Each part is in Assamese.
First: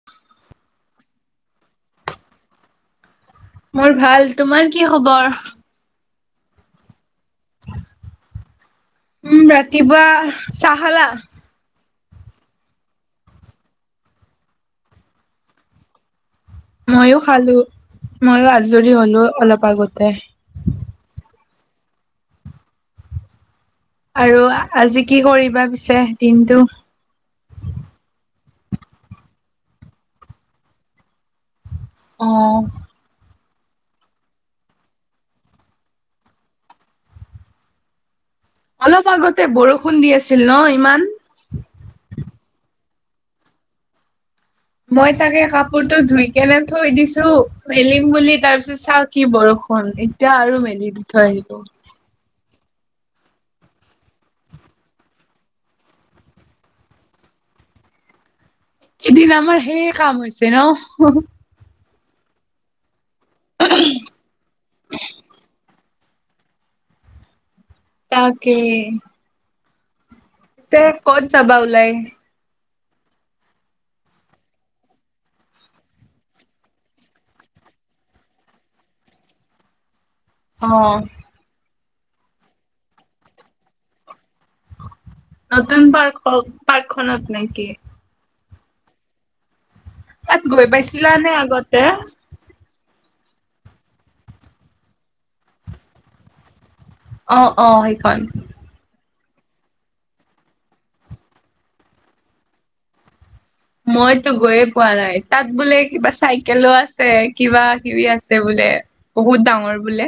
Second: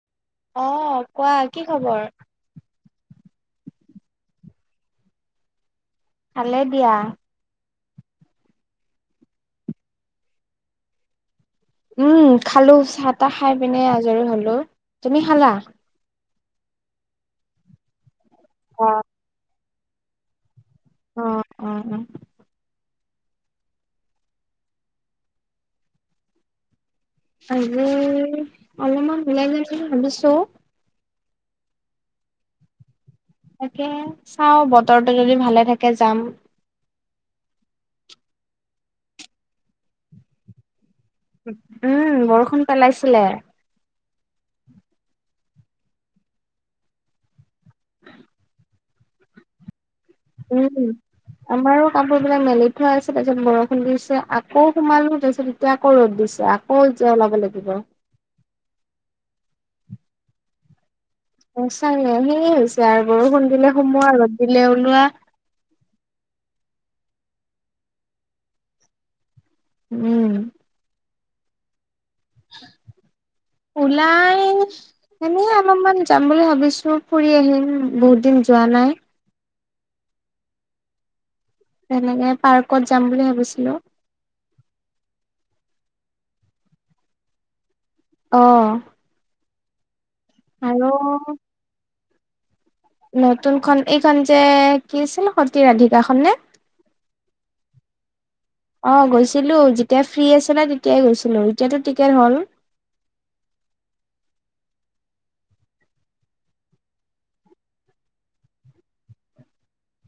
[inaudible] অ কোৱা। কি খবৰ? মোৰ ভাল, তোমাৰ কি খবৰ? ভালে দিয়া। উম, ৰাতিপুৱা চাহ খালা? উম খালো, চাহ-তাহ খাই পিনে আজৰি হ'লো। তুমি খালা? মইয়ো খালো, ময়ো অ আজৰি হ'লো অলপ আগতে। অ, অ, অ। আৰু আজি কি কৰিবা পিছে দিনটো? আজি অলপমান ওলাই যাম বুলি ভাবিছো। অ। তাকে চাও বতৰটো যদি ভালে থাকে যাম। অলপ আগতে বৰষুণ দি আছিল ন ইমান? উম বৰষুণ পেলাইছিলে। মই তাকে কাপোৰতটো ধুই কেনে থৈ দিছো মেলিম বুলি তাৰ পিছত চাও কি বৰষুণ এতিয়া আৰু উম মেলি থৈ আহিলো। আমাৰো কাপোৰ বিলাক মেলি থৈ আছে তাৰপিছত বৰষুণ দিছে আকৌ সোমালো তাৰপিছত এতিয়া আকৌ ৰ'দ দিছে আকৌ অ য ওলাব লাগিব৷ এদিন আমাৰ সেই কাম হৈছে ন। [unintelligible] সচাঁকে সেয়ে হৈছে আৰু বৰষুণ দিলে সোমোৱা লগত দিলে ওলোৱা৷ তাকেই! উম পিছে ক'ত যাবা ওলাই? ওলাই এনে অলপমান যাম বুলি ভাবিছো ফুৰি আহিম বহুত দিন যোৱা নাই৷ অ তেনেকে পাৰ্কত যাম বুলি ভাবিছিলো৷ নতুন পাৰ্ক-পাৰ্ক খনত নেকি? অ তাত গৈ আৰু পাইছিলা নে আগতে? নতুন খন এইখন যে কি আছিল সতী ৰাধিকাখন নে? অ - অ সেইখন৷ অহ গৈছিলোঁ যেতিয়া ফ্ৰী আছিলে তেতিয়াই গৈছিলোঁ এতিয়াতো টিকেট হ'ল৷ মইতো গৈয়ে পোৱা নাই তাত বোলে কিবা চাইকেলো আছে কিবা কিবি আছে বোলে? বহুত ডাঙৰ বোলে?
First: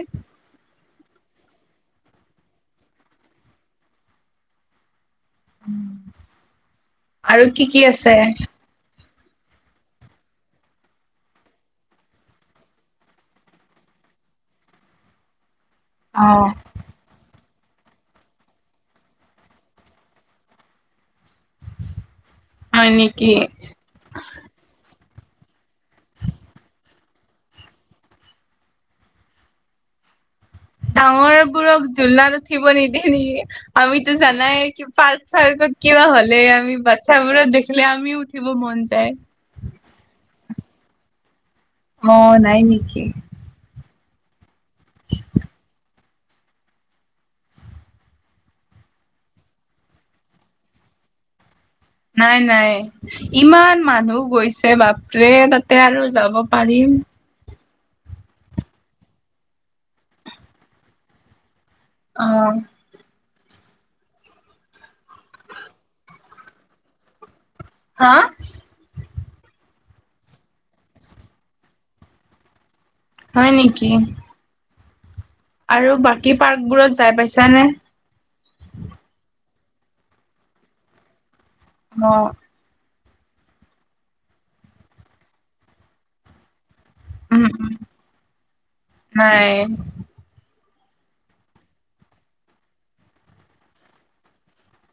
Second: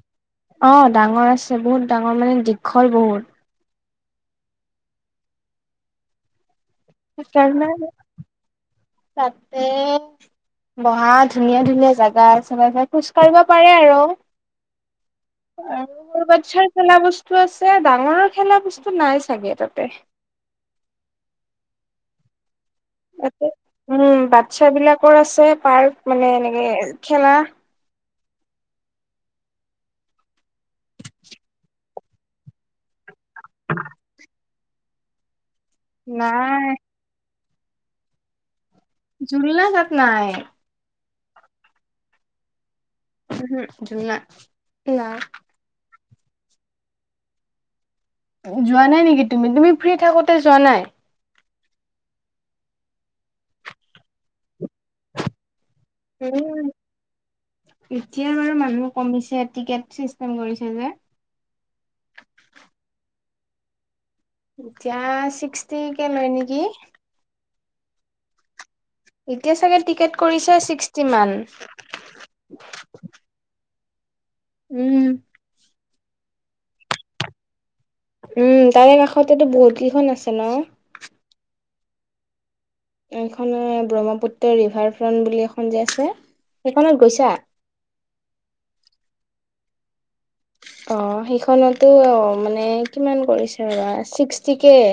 অ ডাঙৰ আছে বহুত ডাঙৰ মানে দীঘল বহুত৷ আৰু সেইকাৰণে কি কি আছে? তাতে বহা ধুনীয়া-ধুনীয়া জেগা আছে মানে খোজ কাঢ়িব পাৰে আৰু৷ আৰু অ'। বাচ্ছাৰ খেলা বস্তু আছে ডাঙৰৰ খেলা বস্তু নাই চাগে তাতে৷ হয় নেকি? তাতে উম বাচ্ছা বিলাকৰ আছে পাৰ্ক মানে এনেকে খেলা৷ ডাঙৰ বোৰক জোলনাত উঠিব নিদিয়ে নেকি আমিতো জানাই কি পাৰ্ক চাৰ্কত কিবা হ'লে নাই আমি বাচ্ছাবোৰক দেখিলে আমিও উঠিব মন যায়৷ জুলনা তাত নাই৷ অ নাই নেকি? উম হুম জুলনা নাই৷ যোৱা নাই নেকি তুমি-তুমি ফ্ৰী থাকোতে যোৱা নাই? নাই, ইমান মানুহ গৈছে বাপ তে তাতে আৰু যাব উম। পাৰিম৷ এতিয়া বাৰু মানুহ কমিছে টিকেট চিষ্টেম কৰিছে যে৷ অহ এতিয়া ছিক্সটি কে লয় নেকি? হা? এতিয়া চাগে টিকেট কৰিছে ছিক্সটি মান৷ হয় নেকি? উম। আৰু বাকী পাৰ্কবোৰত যাই পাইছানে? উম তাৰে কাষতেতো বহুত কেইখন আছে ন? অ। এইখন ব্ৰহ্মপুত্ৰ ৰিভাৰ ফ্ৰন্ট বুলি এখন যে আছে সেইখনত গৈছা? উম নাই অহ সেইখনটো মানে কিমান কৰিছে ৰ'বা ছিক্সটিকে৷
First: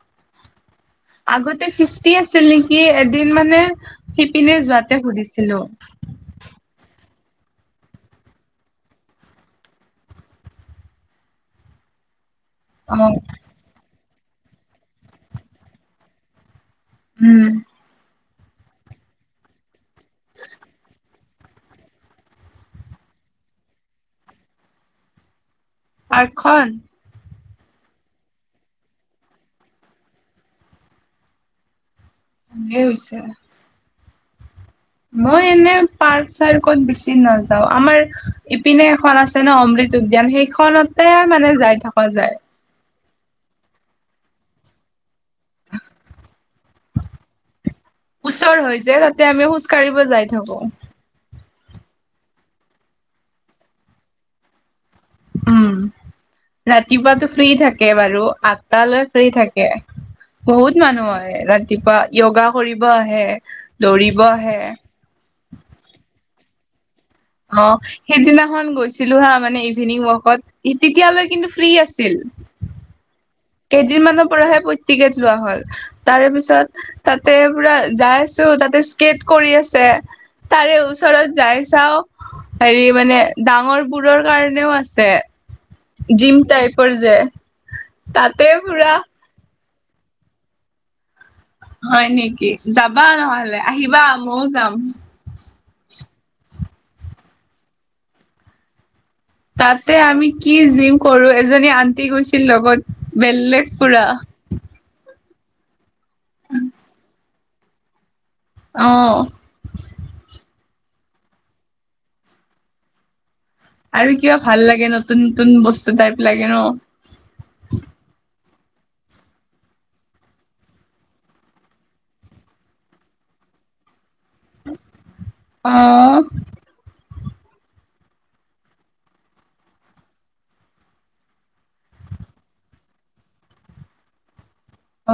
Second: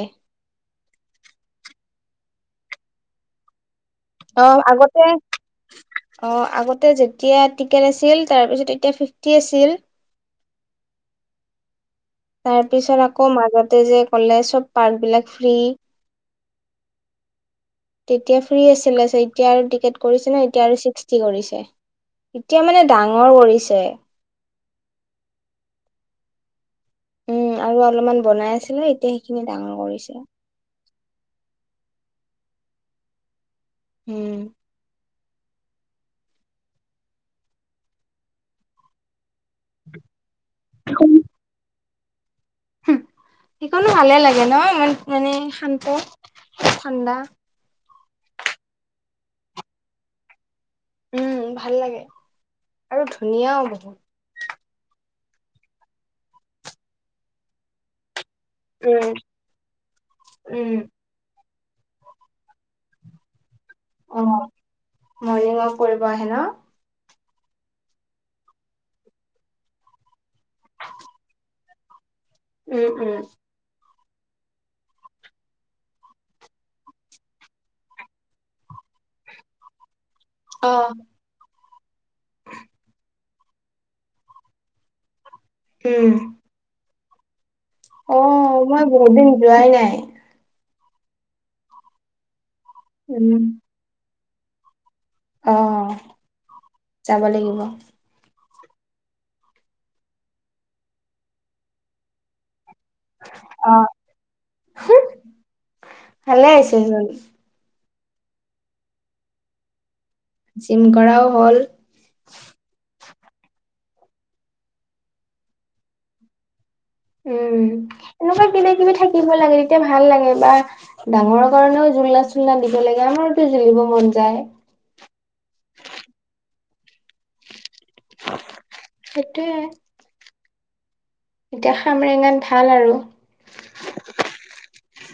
আগতে ফিফটি আছিল নেকি এদিন মানে সিপিনে যোৱাতে সুধিছিলো৷ অহ আগতে যেতিয়া টিকেট আছিল তাৰপিছত তেতিয়া ফিফটি আছিল৷ তাৰ পিছত অ' আকৌ মাজতে যে ক'লে চব পাৰ্ক বিলাক ফ্ৰী৷ উম তেতিয়া ফ্ৰী আছিলে এতিয়া আৰু টিকেট কৰিছে ন এতিয়া আৰু চিক্স কৰিছে এতিয়া মানে ডাঙৰ কৰিছে৷ পাৰ্কখন? উম আৰু অলপমান বনাই আছিলে এতিয়া সেইখিনি ডাঙৰ কৰিছে। ভালেই হৈছে। উম। মই এনে পাৰ্ক চাৰ্কত বেছি নাযাও আমাৰ ইপিনে এখন আছ ন অমৃত উদ্যান সেইখনতে মানে যাই থকা যায়। হম সিকনো ভালে লাগে ন ই মানে শান্ত ঠাণ্ডা। ওচৰ হৈ যে তাতে আমি খোজ কাঢ়িব যাই থাকো। উম ভাল লাগে আৰু ধুনীয়াও বহুত৷ উম ৰাতিপুৱাতো ফ্ৰী থাকে বাৰু আত তালৈ উম ফ্ৰী থাকে উম, বহুত মানুহ হয় ৰাতিপুৱা। য়োগা কৰিব আহে অ, দৌৰিব আহে। মৰ্ণিং ৱাক কৰিব আহে ন? অ সেইদিনাখন গৈছিলো হা মানে ইভিনিং ৱাকত তেতিয়ালৈ কিন্তু ফ্ৰী আছিল। উম-উম। কেইদিনমানৰ পৰাহে প্ৰত্যিকট যোৱা হল। তাৰে পিছত তাতে পুৰা যাই আছো তাতে স্কেট কৰি আছে। অ, তাৰে ওচৰত যাই চাও হেৰি মানে ডাঙৰ বোৰৰ কাৰণেও আছে। উম, জিম টাইপৰ যে। অ তাতে মই পুৰা বহুত দিন যোৱাই নাই। হয় নেকি যাবা উম, নহলে আহিবা মইও যাম। অ যাব লাগিব। তাতে আমি কি জিম কৰো এজনী আন্টি গৈছিল লগত বেলেগ পুৰা। হম ভালে হৈছে চোন৷ অ। জিম কৰাও হ'ল। আৰু কিবা ভাল লাগে নতুন-নতুন বস্তু টাইপ লাগে ন? উম এনেকুৱা কিবা কিবি থাকিব লাগে তেতিয়া ভাল লাগে বা ডাঙৰৰ কাৰণেও জোলনা চোলনা দিব লাগে আমাৰতো খেলিব মন যায়। অ। সেইটোৱে। এতিয়া খামৰেঙাত ভাল আৰু।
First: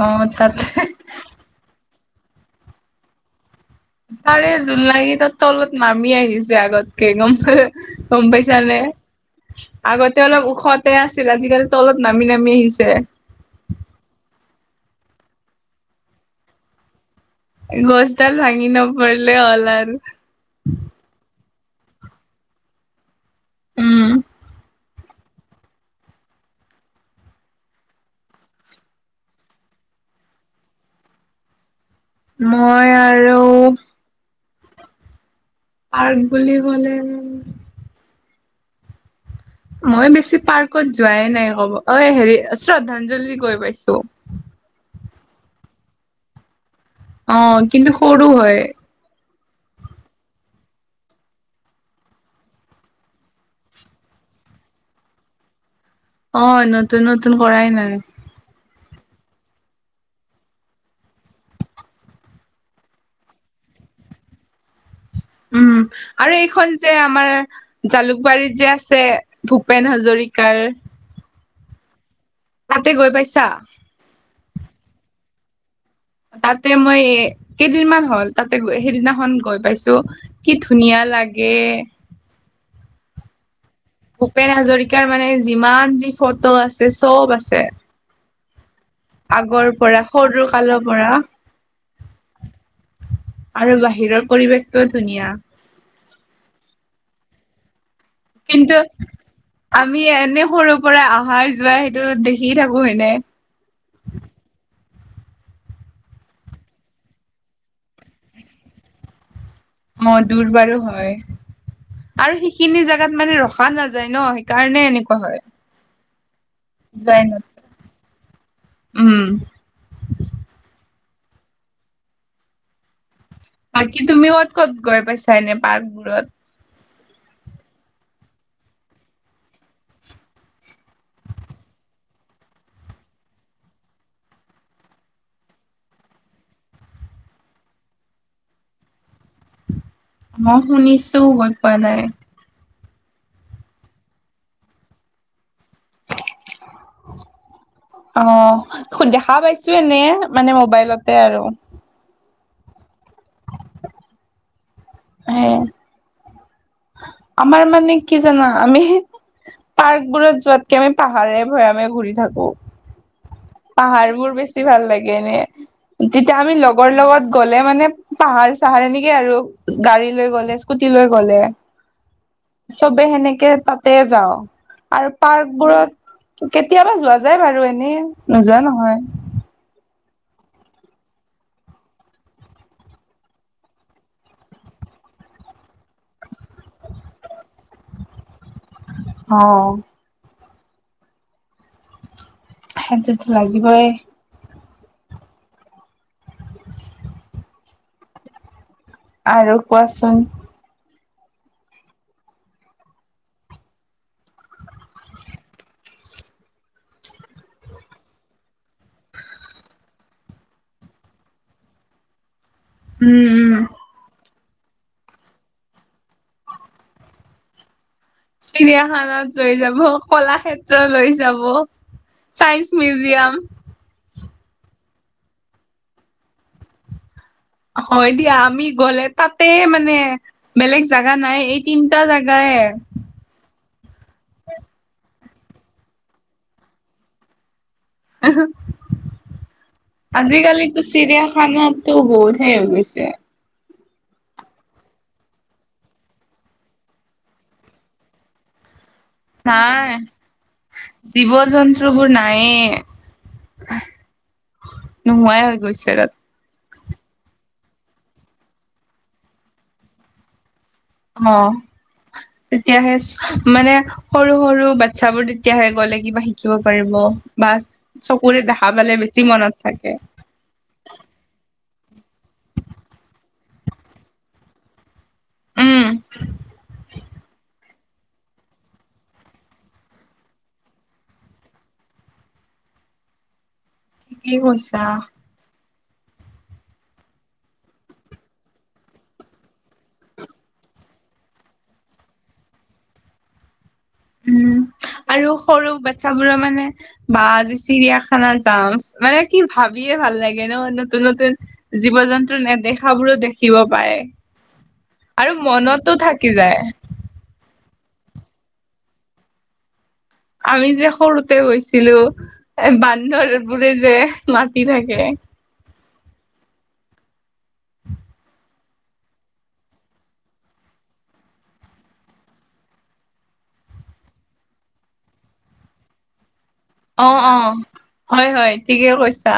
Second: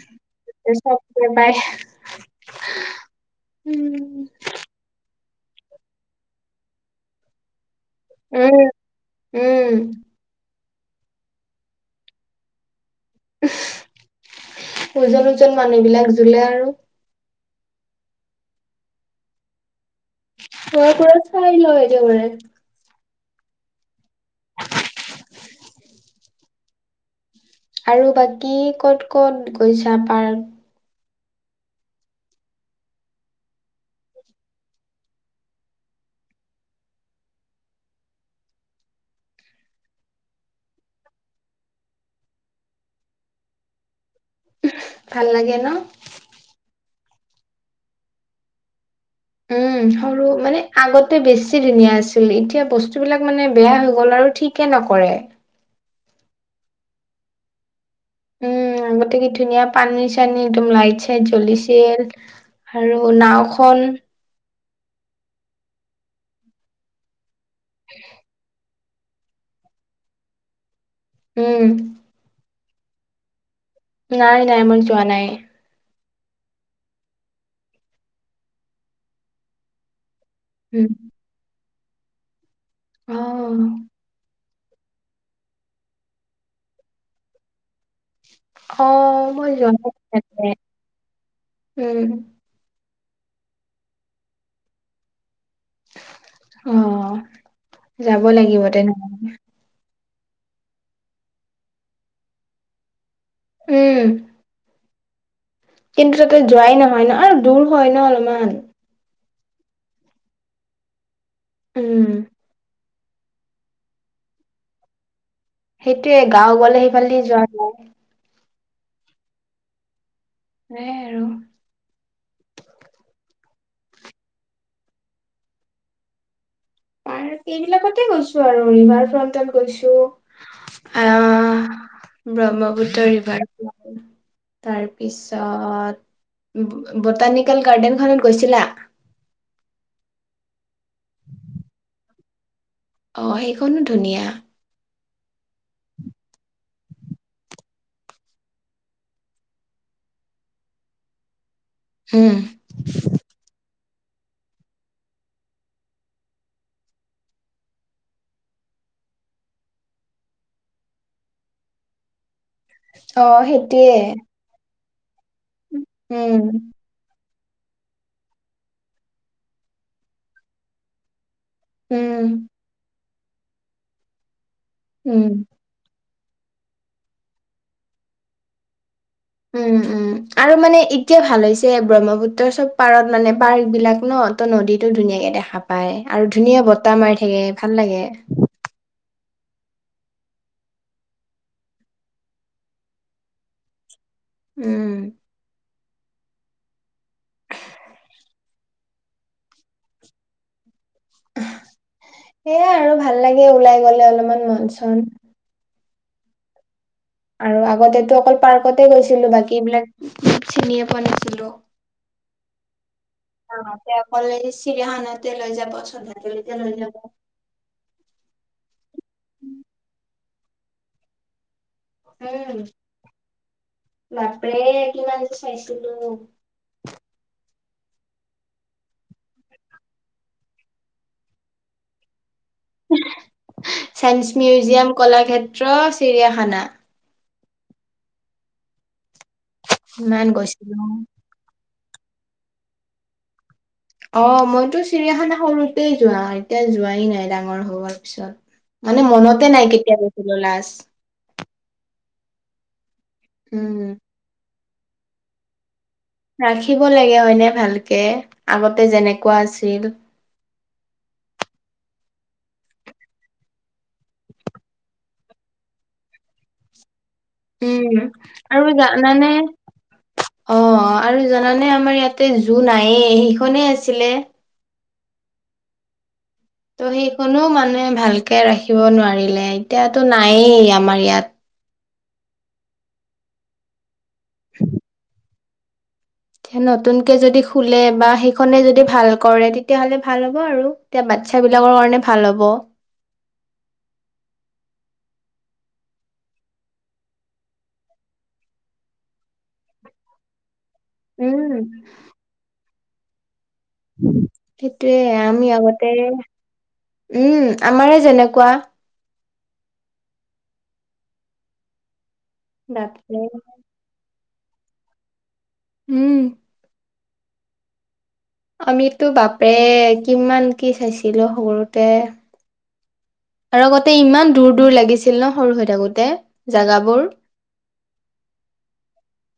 অ তাত চবে বাই হ উম। [unintelligible] তাৰে জোলনাকেটা তলত নামি আহিছে আগতকে গম পাই হে গম পাইছা উম, নে? উম, আগতে অলপ ওখতে আছিলে আজিকালি তলত নামি নামি আহিছে। উমহ ওজন-ওজন মানুহ বিলাক জোলে আৰু। গছডাল ভাঙি ন পৰিলে হ'ল আৰু। অ ক চাইল একেবাৰে। [unintelligible] উম আৰু বাকী ক'ত-ক'ত গৈছা পাৰ্ক? মই আৰু। পাৰ্ক বুলি কলে উম। মই বেছি পাৰ্কত যোৱাই নাই ক'ব অ হেৰি শ্ৰদ্ধাঞ্জলি গৈ পাইছো। ভাল লাগে ন। অ কিন্তু সৰু হয়। উম সৰু মানে আগতে বেছি ধুনীয়া আছিল এতিয়া বস্তুবিলাক মানে বেয়া হৈ গ'ল আৰু ঠিক- কে নকৰে। অ নতুন নতুন কৰাই নাই। উম আগতে কি ধুনীয়া পানী চানী একদম লাইট চাইট জ্বলিছিল। আৰু নাওখন। উম আৰু এইখন যে আমাৰ জালুকবাৰীত যে আছে। ভূপেন হাজৰিকাৰ। উম তাতে গৈ পাইছা। নাই নাই মই যোৱা নাই। তাতে মই এ কেইদিনমান হ'ল তাতে সেইদিনাখন গৈ পাইছো। কি উম ধুনীয়া লাগে। অ ভূপেন হাজৰিকাৰ মানে যিমান যি ফটো আছে চব আছে। অ মই আগৰ যোৱা নাই পৰা সৰু তাতে কালৰ পৰা। উম আৰু বাহিৰৰ পৰিৱেশটোও ধুনীয়া। অ, যাব লাগিব কিন্তু তেনেহলে। আমি এনে সৰুৰ পৰাই আহাই যোৱাই সেইটো দেখি থাকো হয়নে। উম কিন্তু তাতে যোৱাই নহয় ন আৰু দূৰ হয় ন অলমান। অ দূৰ বাৰু হয় উম আৰু সিখিনি জাগাত মানে ৰখা নাযায় ন সেইকাৰণে এনেকুৱা হয়। সেইটোৱে গাঁও গলে সেইফালে দি যোৱাই ন যোৱা হয়। উম সেয়াই আৰু বাকী তুমি ক'ত ক'ত গৈ পাইছা এনে পাৰ্কবোৰত। পাৰ্ক এইবিলাকতে গৈছো আৰু ৰিভাৰ ফ্ৰন্টেন গৈছো। আহ ব্ৰহ্মপুত্ৰ ৰিভাৰ- তাৰপিছত বটানিকেল গাৰ্ডেনখনত গৈছিলা। ম শুনিছো গৈ পোৱা নাই। অঁ সেইখনো ধুনীয়া। [unintelligible] অ খো দেখা পাইছো এনে মানে মোবাইলতে আৰু। উম সেয়াই আমাৰ মানে কি জানা আমি- পাৰ্ক বোৰত যোৱাতকে আমি পাহাৰে ভৈয়ামে ঘূৰি থাকো। অ সেই- পাহাৰ বোৰ বেছি ভাল লাগে এনে, তেতিয়া উম আমি লগ- লগৰ লগত গ'লে মানে পাহাৰ চাহাৰ এনেকে আৰু গাড়ী লৈ গ'লে স্কুটি লৈ গ'লে। উম চবে সেনেকে তাতে যাওঁ আৰু উম পাৰ্কবোৰত। কেতিয়াবা যোৱা যাই বাৰু এনেই নোযোৱা নহয়। উম উম আৰু মানে এতিয়া ভাল হৈছে ব্ৰহ্মপুত্ৰৰ চব পাৰত মানে পাৰ্ক বিলাক ন। নদীটো ধুনীয়াকে দেখা পায় আৰু ধুনীয়া বতাহ মাৰি থাকে ভাল লাগে৷ অ সেইটোটো লাগিবই৷ উম [inaudible] আৰু কোৱাচোন৷ সেয়াই আৰু ভাল লাগে ওলাই গলে অলপমান মন চন৷ আৰু আগতেতো অকল পাৰ্কতে গৈছিলো বাকী এইবিলাক চিনিয়ে পোৱা নাছিলো৷ উম অ উম সেয়া অকল চিৰিয়াখানা তে লৈ যাব শ্ৰদ্ধাঞ্জলিতে লৈ যাব৷ চিৰিয়াখানাত লৈ যাব কলাক্ষেত্ৰ লৈ যাব৷ উম চাইন্স মিউজিয়াম৷ বাপৰে কিমান যে চাইছিলো! হয় দিয়া আমি গলে তাতে মানে বেলেগ জাগা নাই এই তিনটা জেগায়৷ চাইন্স মিউজিয়াম, কলাক্ষেত্ৰ, চিৰিয়াখানা৷ ইমান আজিকালিটো গৈছিলো চিৰিয়াখানাত টো বহুত হে হৈ গৈছে৷ অ মইতো চিৰিয়াখানা সৰুতেই যোৱা এতিয়া যোৱাই নাই ডাঙৰ হোৱাৰ পিছত৷ মানে মনত নাই জীৱ জন্তু বোৰ নায়েই৷ উম নোহোৱাই হৈ গৈছে তাত৷ ৰাখিব লাগে হয়নে ভালকে আগতে যেনেকুৱা আছিল৷ অ তেতিয়াহে মানে সৰু সৰু বাচ্ছাবোৰ তেতিয়াহে গ'লে কিবা শিকিব পাৰিব৷ বা উম চকুৰে আৰু দেখা পালে বেছি জানানে মনত থাকে৷ অ আৰু জানানে আমাৰ ইয়াতে জু নাইয়ে সেইখনেই আছিলে৷ উম ত' সেইখনো মানুহে ভালকে ৰাখিব নোৱাৰিলে এতিয়াতো নায়েই আমাৰ ইয়াত৷ ঠিকে কৈছা৷ এ নতুনকে যদি খুলে বা সেইখনে যদি ভাল কৰে তেতিয়াহ'লে ভাল হ'ব আৰু৷ এতিয়া বাচ্ছা বিলাকৰ কাৰণে ভাল হ'ব৷ উম [inaudible] আৰু সৰু বাচ্ছাবোৰ মানে বা আজি চিৰিয়াখানা যাম মানে কি ভাবিয়ে ভাল লাগে ন নতুন-নতুন উম। জীৱ জন্তু নেদেখাবোৰো দেখিব৷ পায় সেইটোয়ে আৰু আমি আগতে মনতো থাকি যায়৷ উম আমাৰে যেনেকুৱা৷ আমি যে সৰুতে গৈছিলো এ বাপৰে বান্দৰবোৰে যে মাতি থাকে৷ উম আমিতো বাপৰে কিমান কি চাইছিলো সৰুতে৷ আৰু আগতে ইমান দূৰ-দূৰ লাগিছিল ন সৰু হৈ থাকোতে? জাগাবোৰ অ-অ হয়-হয় ঠিকে কৈছা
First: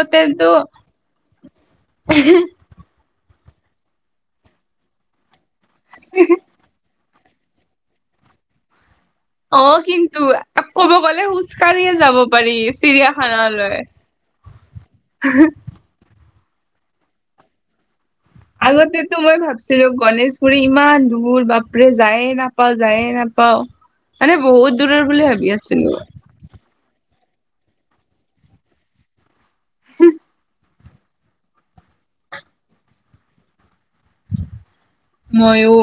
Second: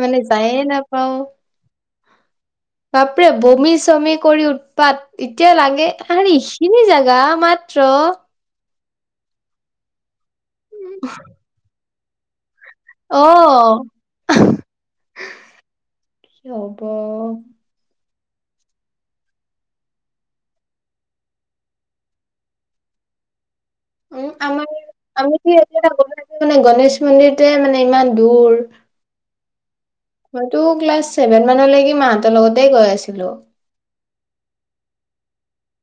মানে যায়ে নাপাও [unintelligible] বাপৰে বমি চমি কৰি উৎপাত এতিয়া লাগে আৰেই এইখ তিনি জাগা মাত্ৰ! অ কিন্তু ক'ব গ'লে খোজকাঢ়িয়ে যাব পাৰি অ চিৰিয়াখানালৈ৷ [unintelligible] কি হ'ব? আগতেতো মই ভাবছিলো গণেশগুৰি ইমান দূৰ বাপৰে যায়ে নাপাওঁ যায়ে নাপাওঁ। উম মানে আমাৰ বহুত দূৰৰ বুলি আমি কি ভাবি একেটা আছিলো। গণেশ মানে গণেশ মন্দিৰতে মানে ইমান দূৰ। মইতো ক্লাছ ছেভেন মানলৈকে মাহঁতৰ লগতে গৈ আছিলো। মইয়ো।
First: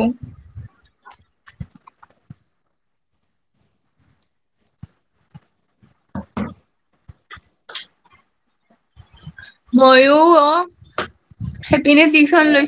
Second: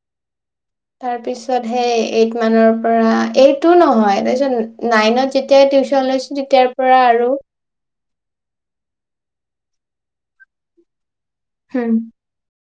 তাৰপিছত হে এইট মানৰ পৰা এইটো নহয় তাৰপিছত নাইনত যেতিয়াই টিউচন লৈছো। যেতিয়াৰ পৰা আৰু পি পা মইয়ো অ ঠক হম সেপিনে টিউচন লৈছোঁ।